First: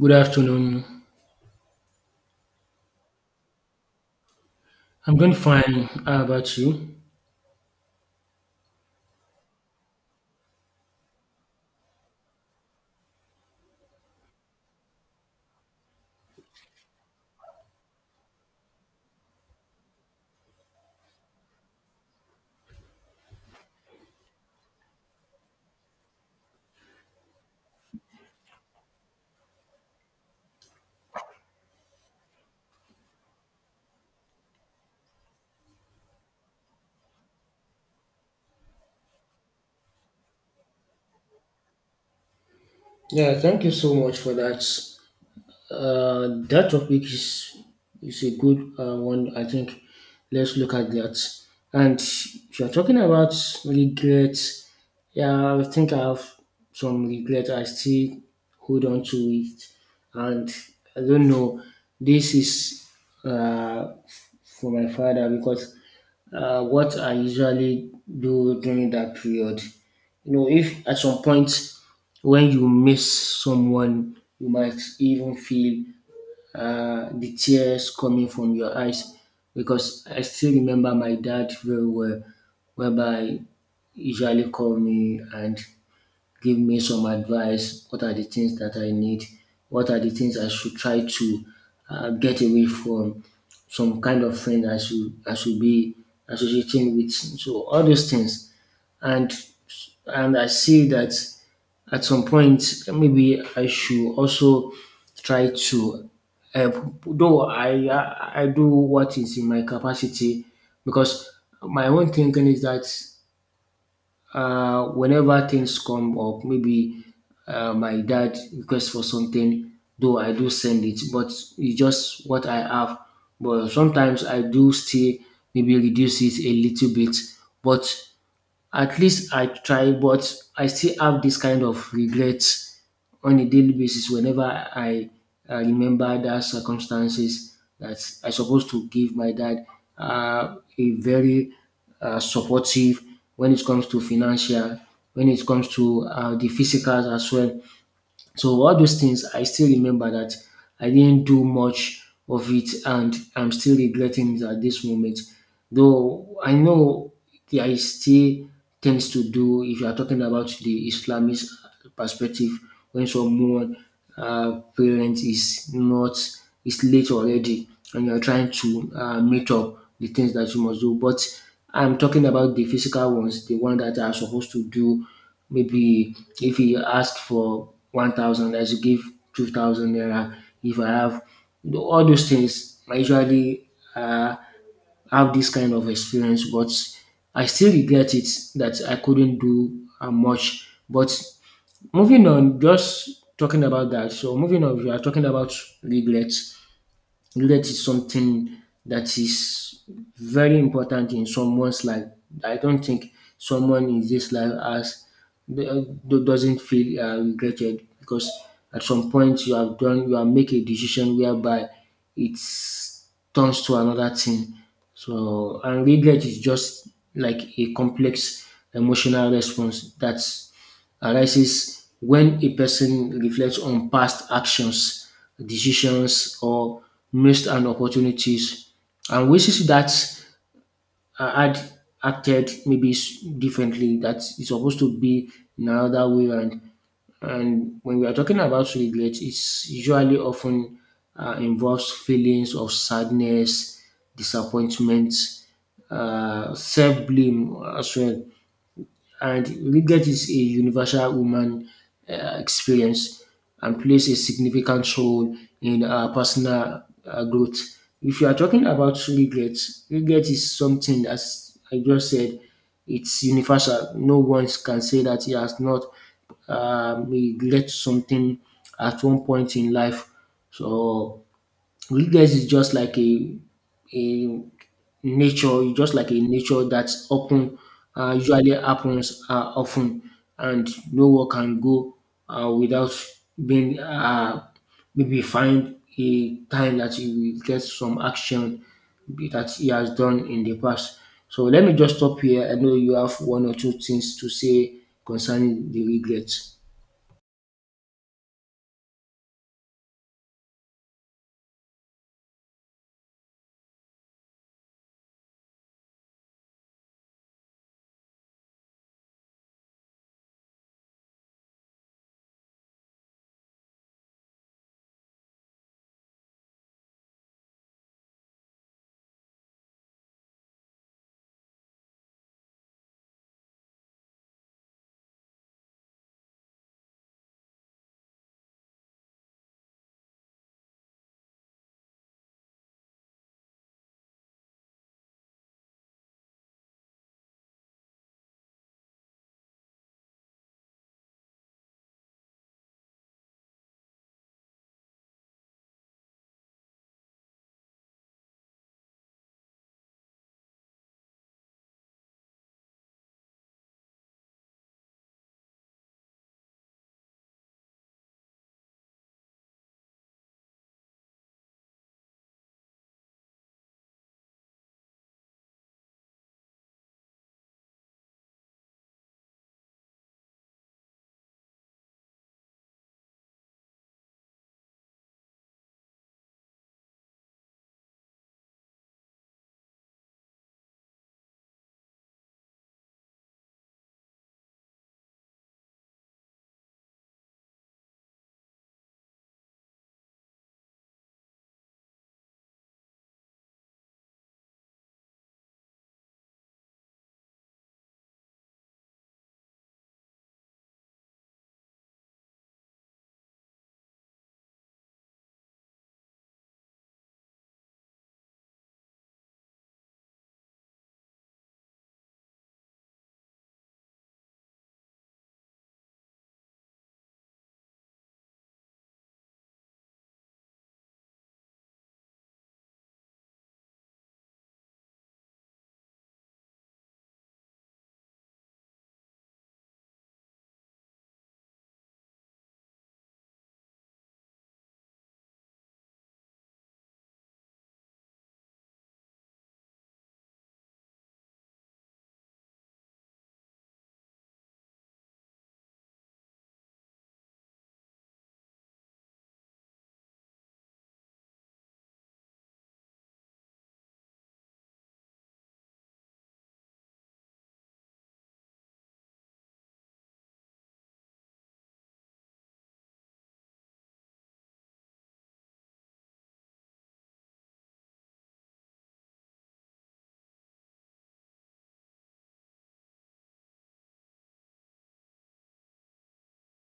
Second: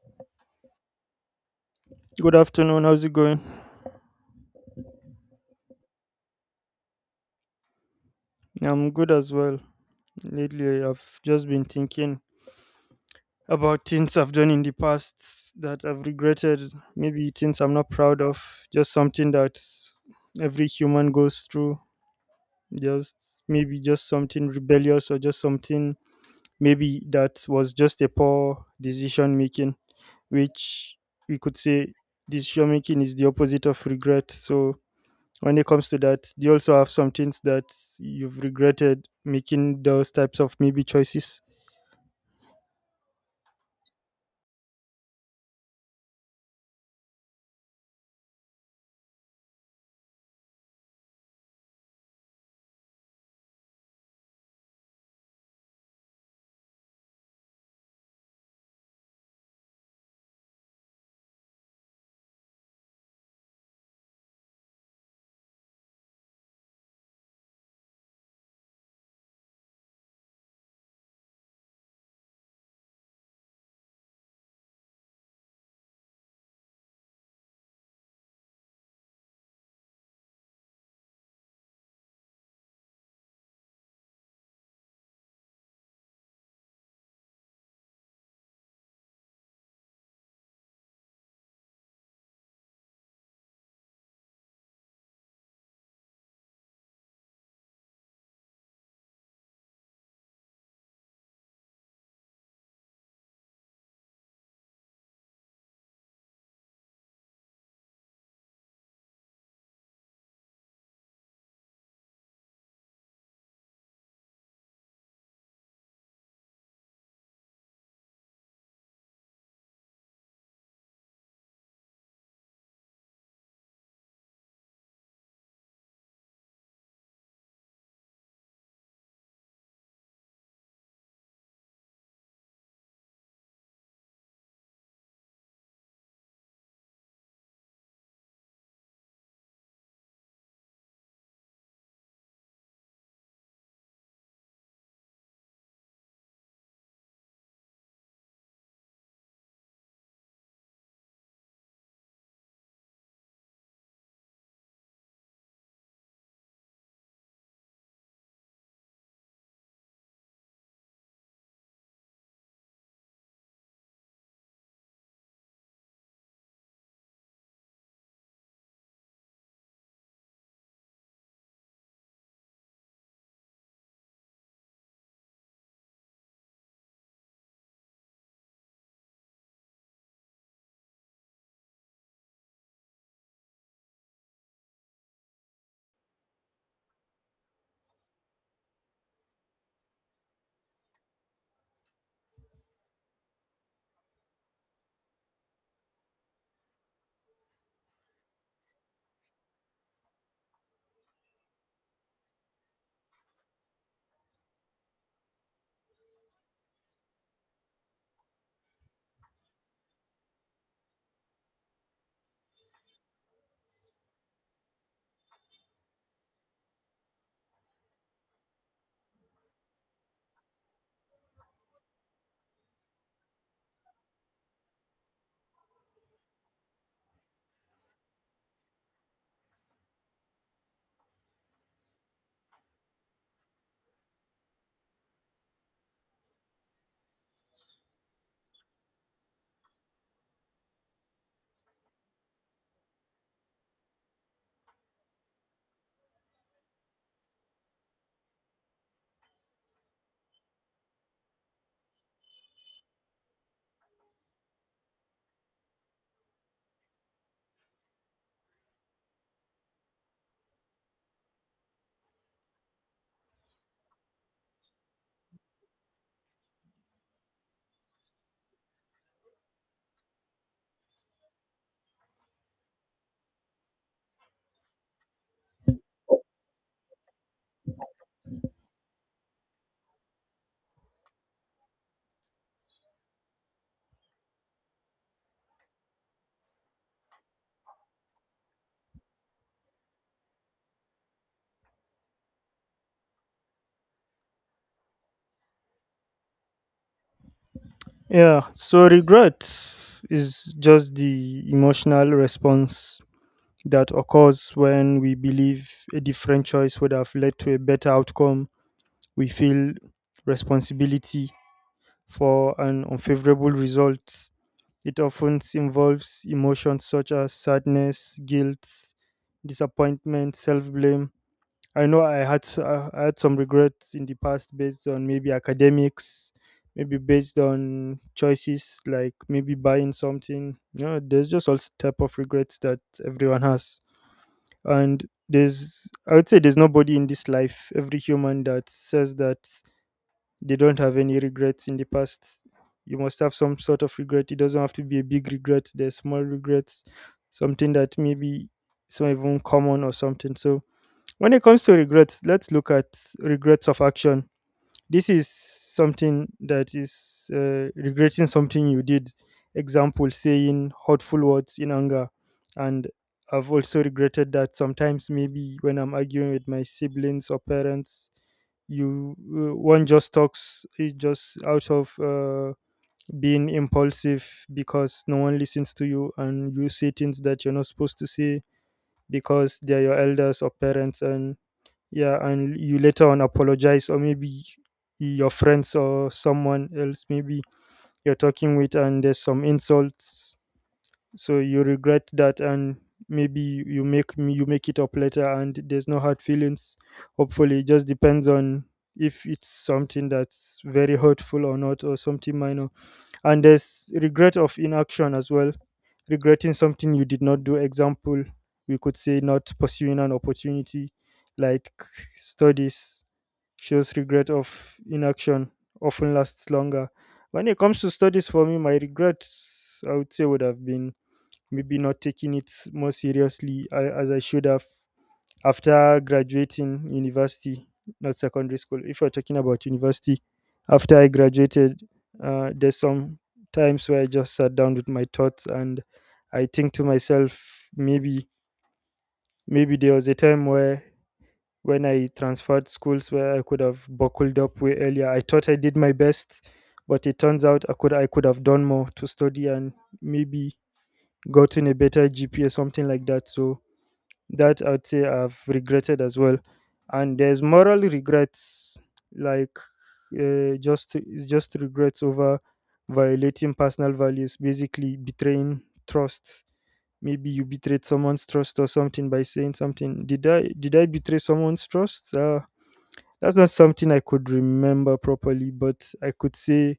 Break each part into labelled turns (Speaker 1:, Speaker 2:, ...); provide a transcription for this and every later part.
Speaker 1: Good afternoon.
Speaker 2: Good afternoon. How's it going?
Speaker 1: I'm doing fine. How about you?
Speaker 2: I'm good as well. Lately, I've just been thinking about things I've done in the past that I've regretted, maybe things I'm not proud of, just something that every human goes through. Just maybe just something rebellious or just something maybe that was just a poor decision making, which we could say decision making is the opposite of regret. So when it comes to that, do you also have some things that you've regretted making those types of maybe choices?
Speaker 1: Yeah, thank you so much for that. That topic is a good one. I think let's look at that. And if you're talking about regrets, yeah, I think I have some regret. I still hold on to it, and I don't know. This is uh, for my father because what I usually do during that period. You know, if at some point when you miss someone, you might even feel the tears coming from your eyes because I still remember my dad very well, whereby he usually call me and give me some advice. What are the things that I need? What are the things I should try to get away from? Some kind of friend I should be associating with. So all those things, and and I see that at some point, maybe I should also try to help, though I do what is in my capacity because my own thinking is that whenever things come up, maybe my dad requests for something, though I do send it, but it's just what I have. But sometimes I do still maybe reduce it a little bit, but at least I try, but I still have this kind of regrets on a daily basis whenever I remember that circumstances that I supposed to give my dad a very supportive when it comes to financial, when it comes to the physicals as well. So all those things, I still remember that I didn't do much of it, and I'm still regretting it at this moment. Though I know there is still things to do if you are talking about the Islamic perspective when someone parent is not is late already and you're trying to meet up the things that you must do. But I'm talking about the physical ones, the one that are supposed to do. Maybe if he asked for 1,000, I should give 2,000 naira. If I have all those things, I usually have this kind of experience, but I still regret it that I couldn't do much. But moving on, just talking about that. So, moving on, we are talking about regrets. Knowledge is something that is very important in someone's life. I don't think someone in this life doesn't feel regretted because at some point you have make a decision whereby it turns to another thing. So and regret is just like a complex emotional response that's arises when a person reflects on past actions, decisions, or missed an opportunities and wishes that had acted maybe differently, that it's supposed to be in another way. And when we are talking about regret, it's usually often involves feelings of sadness, disappointment, self blame as well and regret is a universal human experience and plays a significant role in our personal growth. If you are talking about regret, regret is something, as I just said, it's universal. No one can say that he has not regret something at one point in life. So you is just like a nature, you just like a nature that often usually happens often and no one can go without being maybe find a time that he will get some action that he has done in the past. So let me just stop here. I know you have one or two things to say concerning the regrets.
Speaker 2: Yeah, so regret is just the emotional response that occurs when we believe a different choice would have led to a better outcome. We feel responsibility for an unfavorable result. It often involves emotions such as sadness, guilt, disappointment, self-blame. I know I had s- I had some regrets in the past based on maybe academics, maybe based on choices like maybe buying something. You know, there's just all s- type of regrets that everyone has, and there's I would say there's nobody in this life, every human that says that they don't have any regrets in the past. You must have some sort of regret. It doesn't have to be a big regret. There's small regrets, something that maybe it's not even common or something. So when it comes to regrets, let's look at regrets of action. This is something that is regretting something you did. Example, saying hurtful words in anger. And I've also regretted that sometimes, maybe when I'm arguing with my siblings or parents, you one just talks, it just out of being impulsive because no one listens to you and you say things that you're not supposed to say because they're your elders or parents. And yeah, and you later on apologize, or maybe your friends or someone else maybe you're talking with and there's some insults, so you regret that. And maybe you make it up later and there's no hard feelings, hopefully. It just depends on if it's something that's very hurtful or not, or something minor. And there's regret of inaction as well, regretting something you did not do. Example, we could say not pursuing an opportunity like studies shows regret of inaction often lasts longer. When it comes to studies, for me, my regrets, I would say would have been maybe not taking it more seriously, I, as I should have, after graduating university, not secondary school. If we're talking about university, after I graduated, there's some times where I just sat down with my thoughts and I think to myself, maybe there was a time where when I transferred schools where I could have buckled up way earlier. I thought I did my best, but it turns out I could have done more to study and maybe gotten a better GPA, something like that. So that I'd say I've regretted as well. And there's moral regrets, like just it's just regrets over violating personal values, basically betraying trust. Maybe you betrayed someone's trust or something by saying something. Did I betray someone's trust? That's not something I could remember properly, but I could say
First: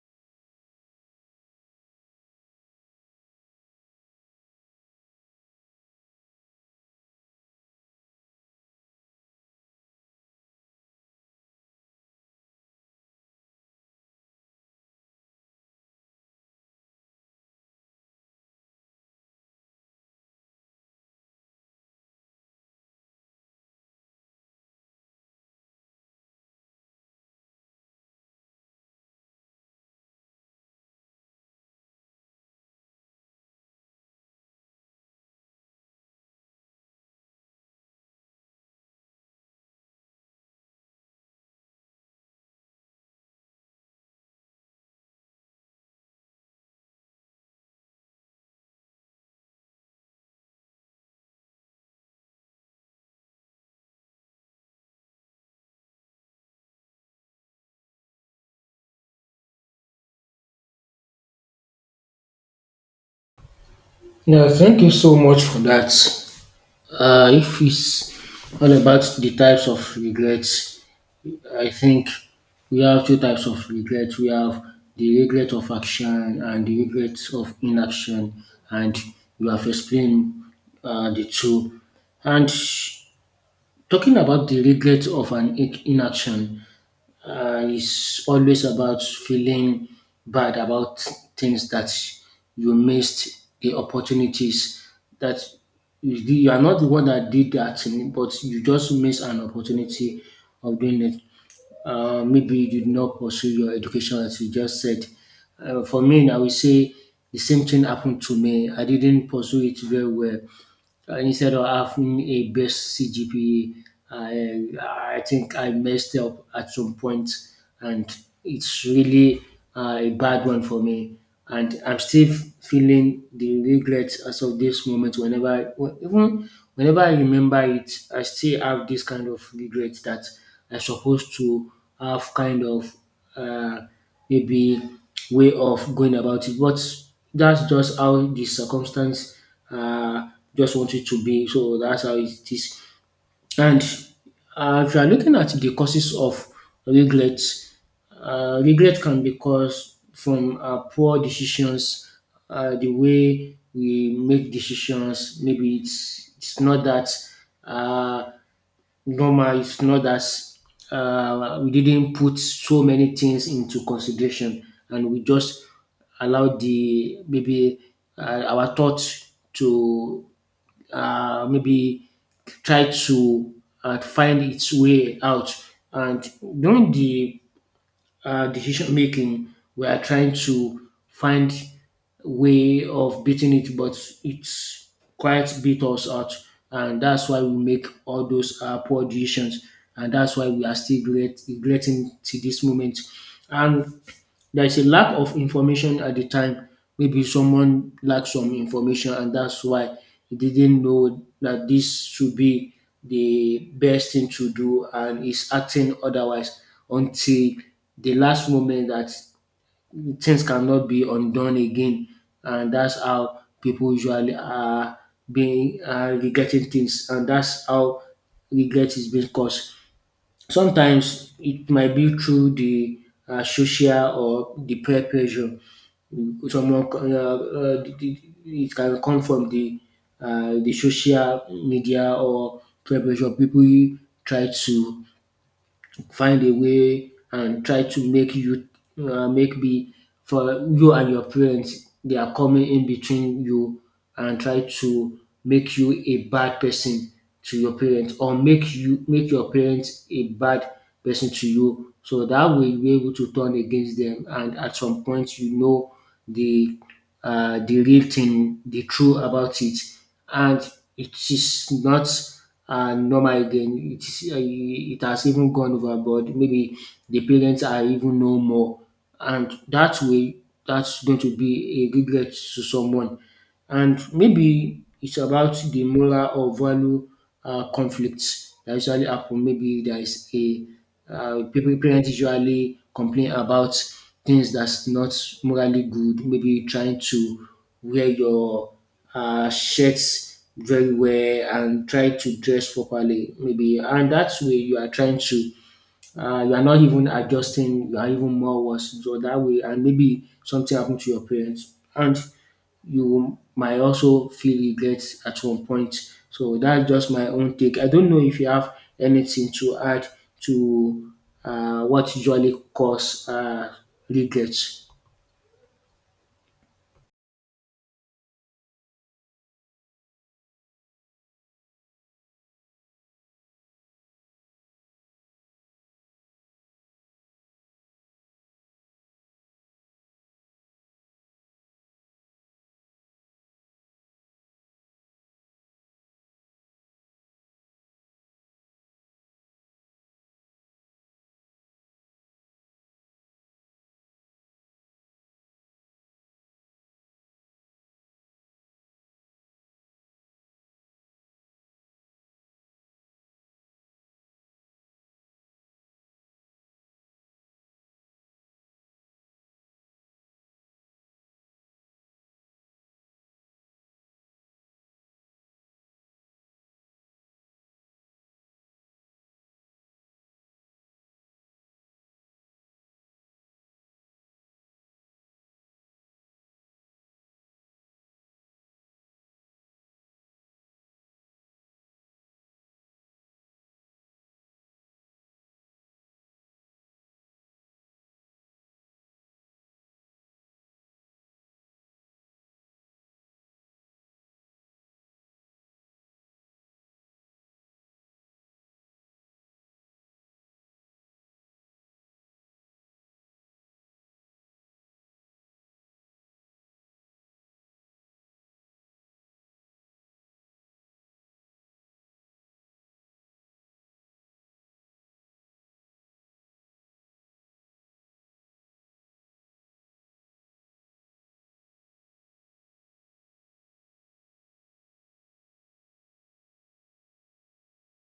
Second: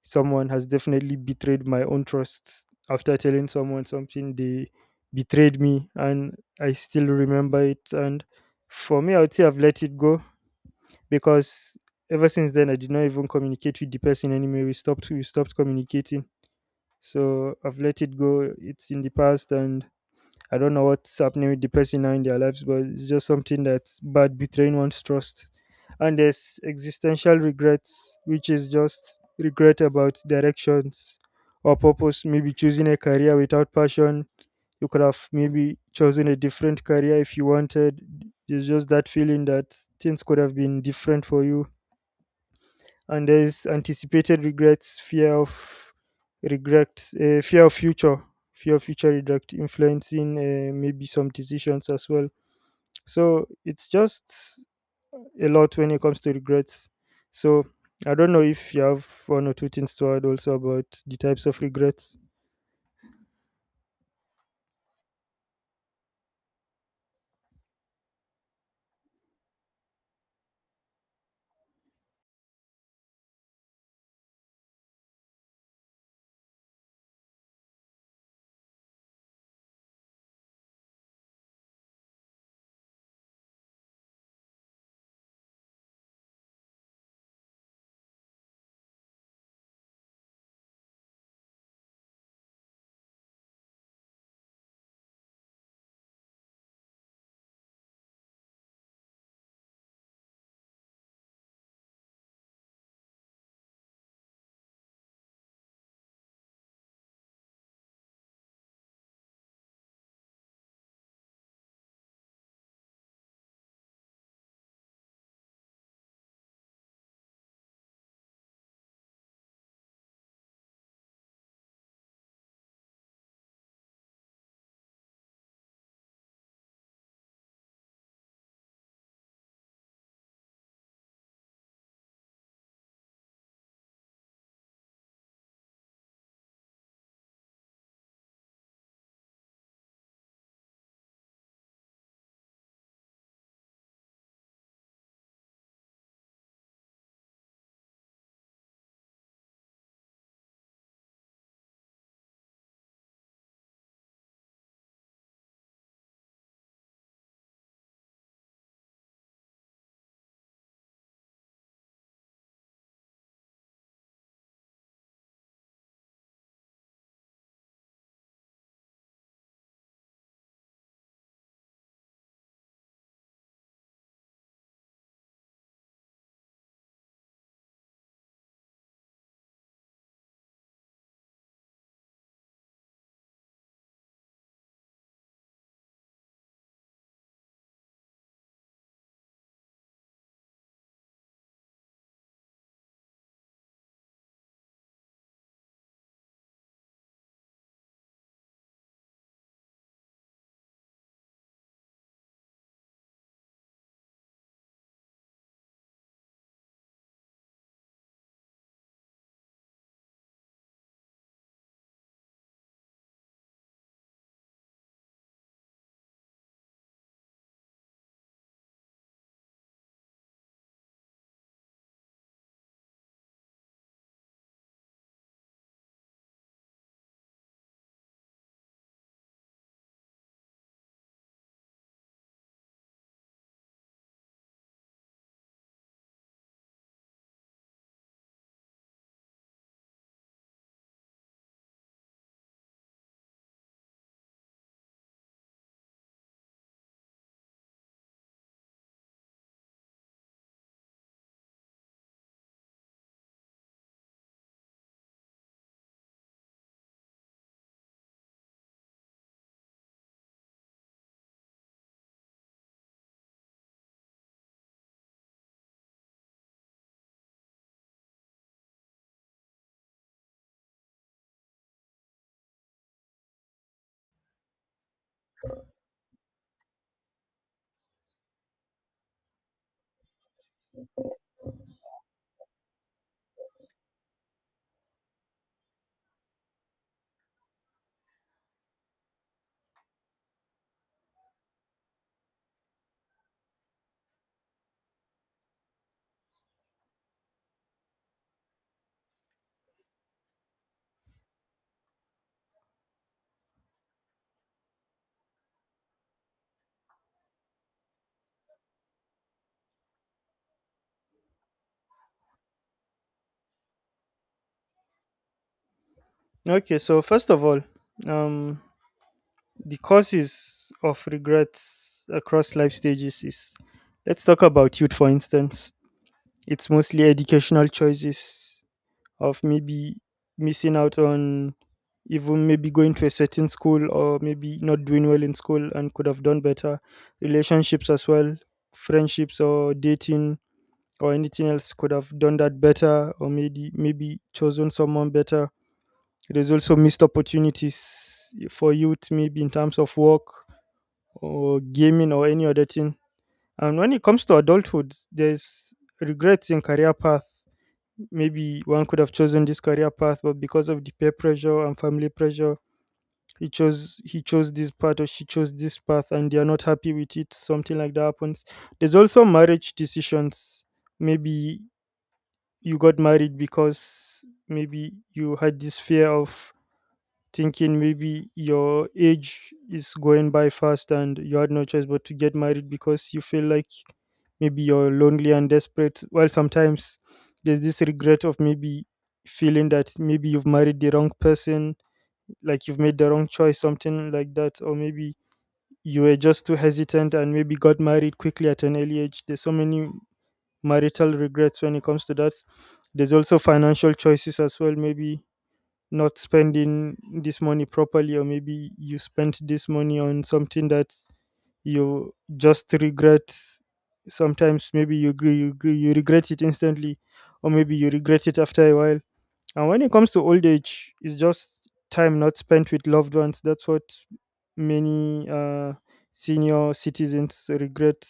Speaker 2: someone has definitely betrayed my own trust. After telling someone something, they betrayed me, and I still remember it. And for me, I would say I've let it go because ever since then, I did not even communicate with the person anymore. We stopped communicating, so I've let it go. It's in the past. And I don't know what's happening with the person now in their lives, but it's just something that's bad, betraying one's trust. And there's existential regrets, which is just regret about directions or purpose. Maybe choosing a career without passion. You could have maybe chosen a different career if you wanted. There's just that feeling that things could have been different for you. And there's anticipated regrets, regret uh, fear of future fear of future regret influencing maybe some decisions as well. So it's just a lot when it comes to regrets. So I don't know if you have one or two things to add also about the types of regrets.
Speaker 1: Yeah, thank you so much for that. If it's all about the types of regrets, I think we have two types of regrets. We have the regret of action and the regret of inaction, and we have explained the two. And talking about the regret of an inaction, is always about feeling bad about things that you missed the opportunities that you are not the one that did that thing, but you just missed an opportunity of doing it. Maybe you did not pursue your education as you just said. For me, I will say the same thing happened to me. I didn't pursue it very well instead of having a best CGPA, I, I think I messed up at some point, and it's really a bad one for me. And I'm still feeling the regret as of this moment. Even whenever I remember it, I still have this kind of regret that I'm supposed to have kind of uh, maybe way of going about it. But that's just how the circumstance uh, just want it to be. So that's how it is. And if you are looking at the causes of regret, regret can be caused from poor decisions, the way we make decisions. Maybe it's not that uh, normal. It's not that we didn't put so many things into consideration, and we just allow the maybe our thoughts to maybe try to find its way out. And during the decision making, we are trying to find way of beating it, but it's quite beat us out, and that's why we make all those poor decisions, and that's why we are still regretting to this moment. And there is a lack of information at the time. Maybe someone lacked some information, and that's why he didn't know that this should be the best thing to do, and is acting otherwise until the last moment that things cannot be undone again. And that's how people usually are being regretting things, and that's how regret is being caused. Sometimes it might be through the social or the peer pressure. Someone co- the- it can come from the social media or peer pressure. People try to find a way and try to make you make be for you and your parents, they are coming in between you and try to make you a bad person to your parents or make you make your parents a bad person to you, so that way you're able to turn against them and at some point you know the the real thing, the truth about it, and it is not normal again. It is it has even gone overboard. Maybe the parents are even no more, and that way that's going to be a regret to someone. And maybe it's about the moral or value conflicts that usually happen. Maybe there is a people parents usually complain about things that's not morally good. Maybe trying to wear your shirts very well and try to dress properly. Maybe and that's way you are trying to you are not even adjusting, you are even more worse. So that way, and maybe something happened to your parents. And you might also feel regret at one point. So that's just my own take. I don't know if you have anything to add to what usually cause regret.
Speaker 2: Okay, so first of all, um, the causes of regrets across life stages is, let's talk about youth, for instance. It's mostly educational choices of maybe missing out on even maybe going to a certain school or maybe not doing well in school and could have done better. Relationships as well, friendships or dating or anything else, could have done that better, or maybe chosen someone better. There's also missed opportunities for youth, maybe in terms of work or gaming or any other thing. And when it comes to adulthood, there's regrets in career path. Maybe one could have chosen this career path, but because of the peer pressure and family pressure, he chose this path, or she chose this path, and they are not happy with it, something like that happens. There's also marriage decisions. Maybe you got married because maybe you had this fear of thinking maybe your age is going by fast and you had no choice but to get married because you feel like maybe you're lonely and desperate. While sometimes there's this regret of maybe feeling that maybe you've married the wrong person, like you've made the wrong choice, something like that, or maybe you were just too hesitant and maybe got married quickly at an early age. There's so many marital regrets when it comes to that. There's also financial choices as well, maybe not spending this money properly, or maybe you spent this money on something that you just regret. Sometimes maybe you regret it instantly, or maybe you regret it after a while. And when it comes to old age, it's just time not spent with loved ones. That's what many senior citizens regret,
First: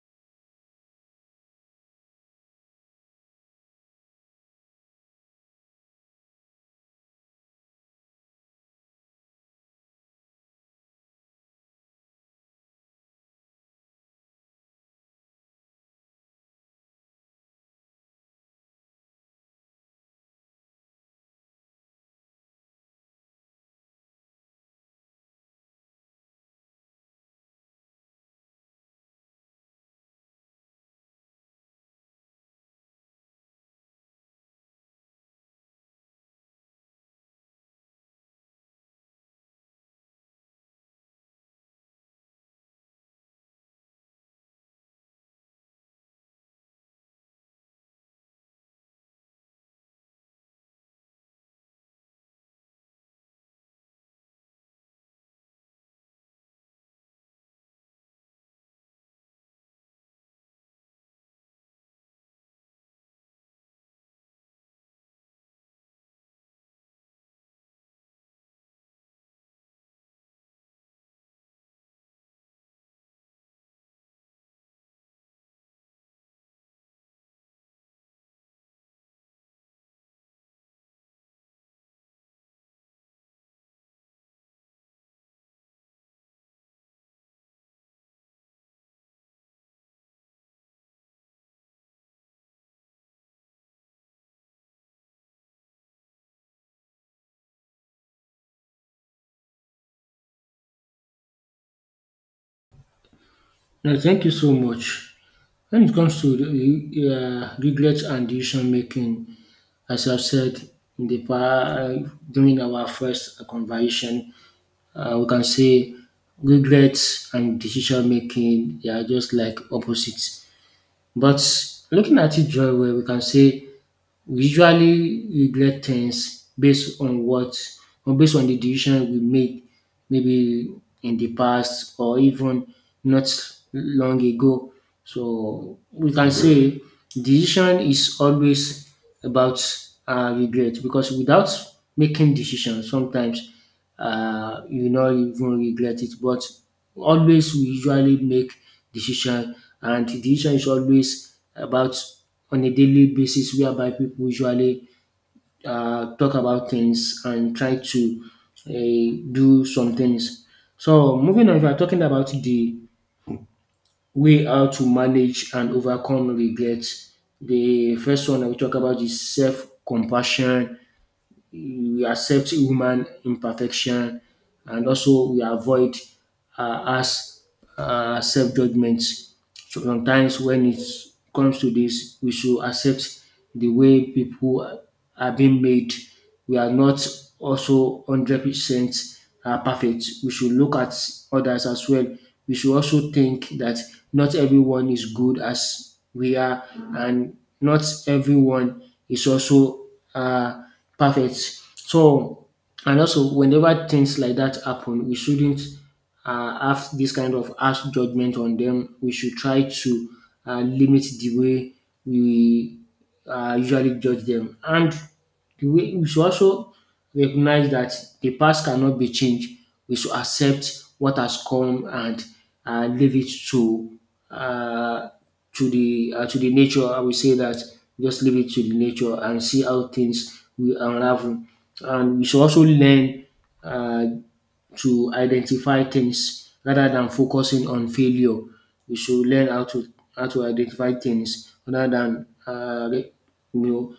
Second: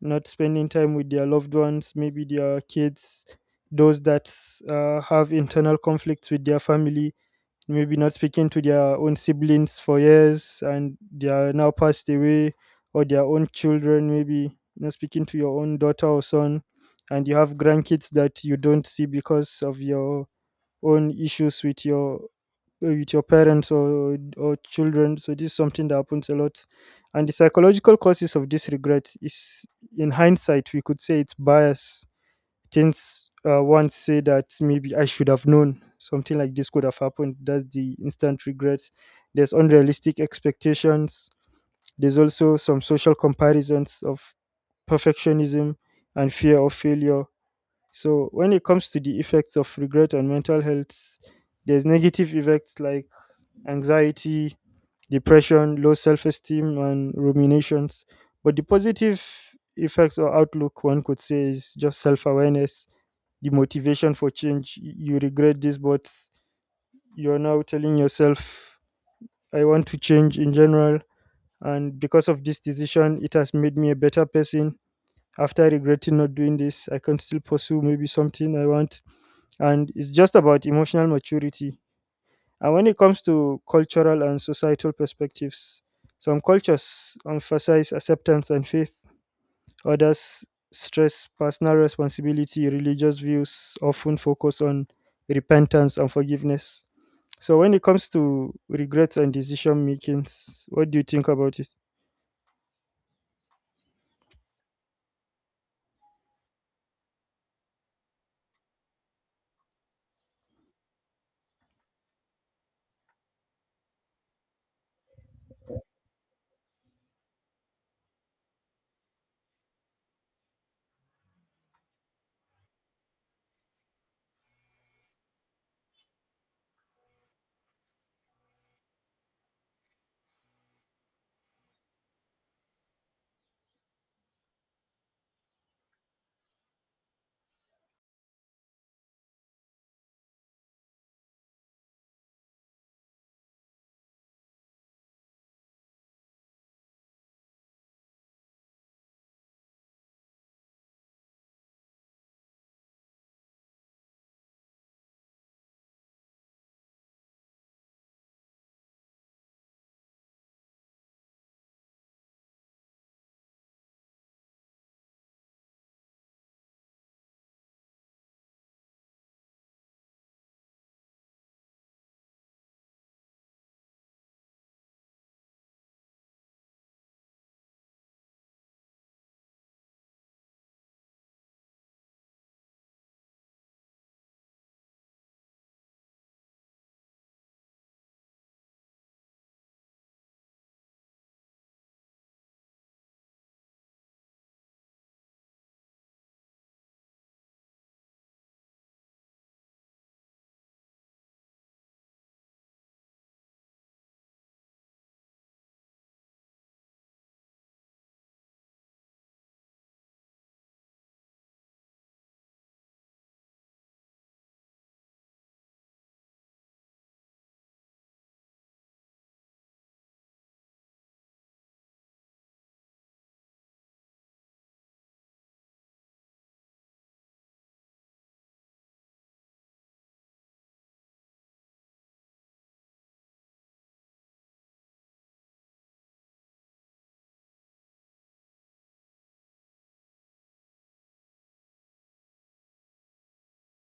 Speaker 2: not spending time with their loved ones, maybe their kids, those that have internal conflicts with their family, maybe not speaking to their own siblings for years and they are now passed away, or their own children, maybe not speaking to your own daughter or son, and you have grandkids that you don't see because of your own issues with your with your parents or children. So this is something that happens a lot. And the psychological causes of this regret is, in hindsight, we could say it's bias. Things once say that maybe I should have known something like this could have happened. That's the instant regret. There's unrealistic expectations. There's also some social comparisons of perfectionism and fear of failure. So when it comes to the effects of regret on mental health, there's negative effects like anxiety, depression, low self esteem, and ruminations. But the positive effects or outlook, one could say, is just self awareness, the motivation for change. You regret this, but you're now telling yourself, I want to change in general. And because of this decision, it has made me a better person. After regretting not doing this, I can still pursue maybe something I want. And it's just about emotional maturity. And when it comes to cultural and societal perspectives, some cultures emphasize acceptance and faith, others stress personal responsibility, religious views often focus on repentance and forgiveness. So when it comes to regrets and decision makings, what do you think about it?
Speaker 1: No, thank you so much. When it comes to regrets and decision making, as I've said in the pa- during our first conversation, we can say regrets and decision making they are just like opposites. But looking at it very well, we can say we usually regret things based on what or based on the decision we made maybe in the past or even not long ago. So we can say decision is always about regret because without making decisions sometimes you no even regret it. But always we usually make decision and the decision is always about on a daily basis whereby people usually talk about things and try to do some things. So moving on, if we're talking about the way how to manage and overcome regret. The first one I will talk about is self-compassion. We accept human imperfection and also we avoid harsh self judgement. So sometimes when it comes to this we should accept the way people are being made. We are not also 100% perfect. We should look at others as well. We should also think that not everyone is good as we are and not everyone is also um perfect. So, and also, whenever things like that happen, we shouldn't have this kind of harsh judgment on them. We should try to limit the way we usually judge them. And we should also recognize that the past cannot be changed. We should accept what has come and leave it to uh, to the nature. I will say that just leave it to the nature and see how things will unravel. And we should also learn uh, to identify things rather than focusing on failure. We should learn how to identify things rather than you know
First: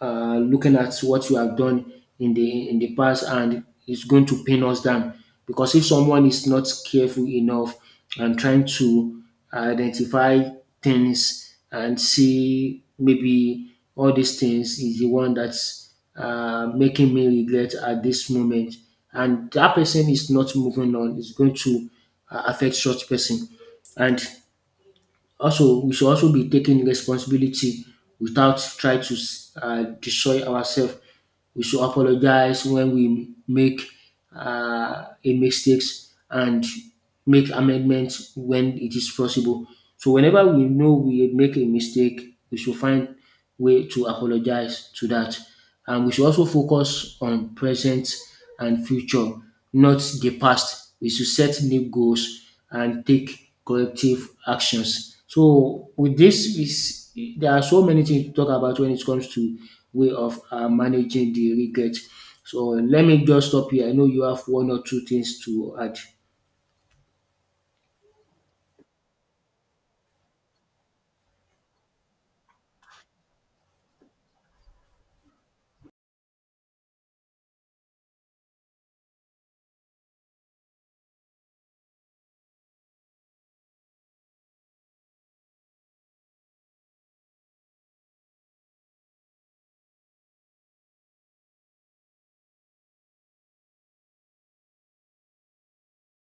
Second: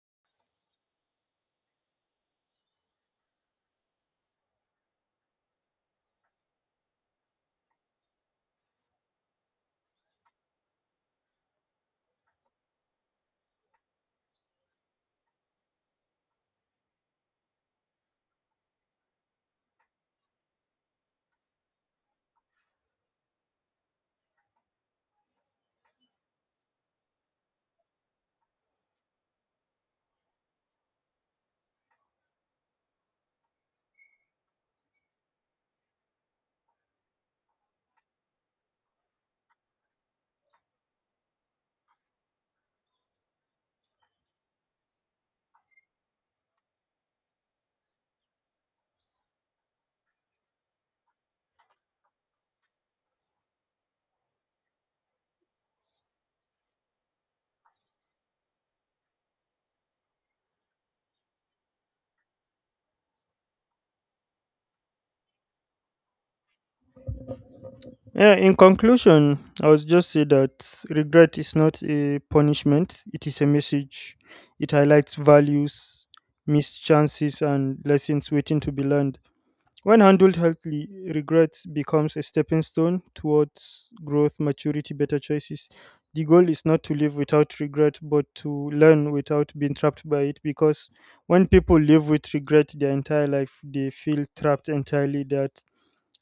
Speaker 1: looking at what you have done in the past and it's going to pin us down because if someone is not careful enough and trying to identify things and see maybe all these things is the one that's making me regret at this moment and that person is not moving on, it's going to affect such person. And also, we should also be taking responsibility without try to destroy ourselves. We should apologize when we make a mistakes and make amendments when it is possible. So whenever we know we make a mistake, we should find way to apologize to that. And we should also focus on present and future, not the past. We should set new goals and take collective actions. So with this is there are so many things to talk about when it comes to way of managing the regret. So let me just stop here. I know you have one or two things to add.
Speaker 2: Yeah, in conclusion, I would just say that regret is not a punishment, it is a message. It highlights values, missed chances, and lessons waiting to be learned. When handled healthily, regret becomes a stepping stone towards growth, maturity, better choices. The goal is not to live without regret, but to learn without being trapped by it. Because when people live with regret their entire life, they feel trapped entirely, that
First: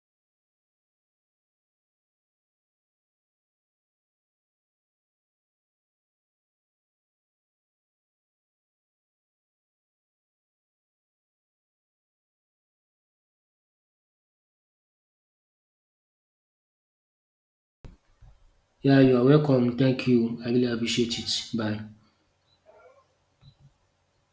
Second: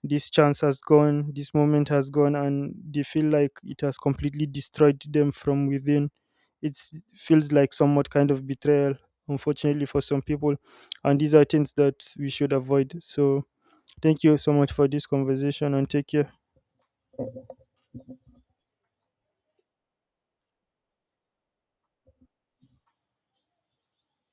Speaker 2: this chance has gone, this moment has gone, and they feel like it has completely destroyed them from within. It feels like somewhat kind of betrayal, unfortunately, for some people. And these are things that we should avoid. So, thank you so much for this conversation and take care.
Speaker 1: Yeah, you are welcome. Thank you. I really appreciate it. Bye.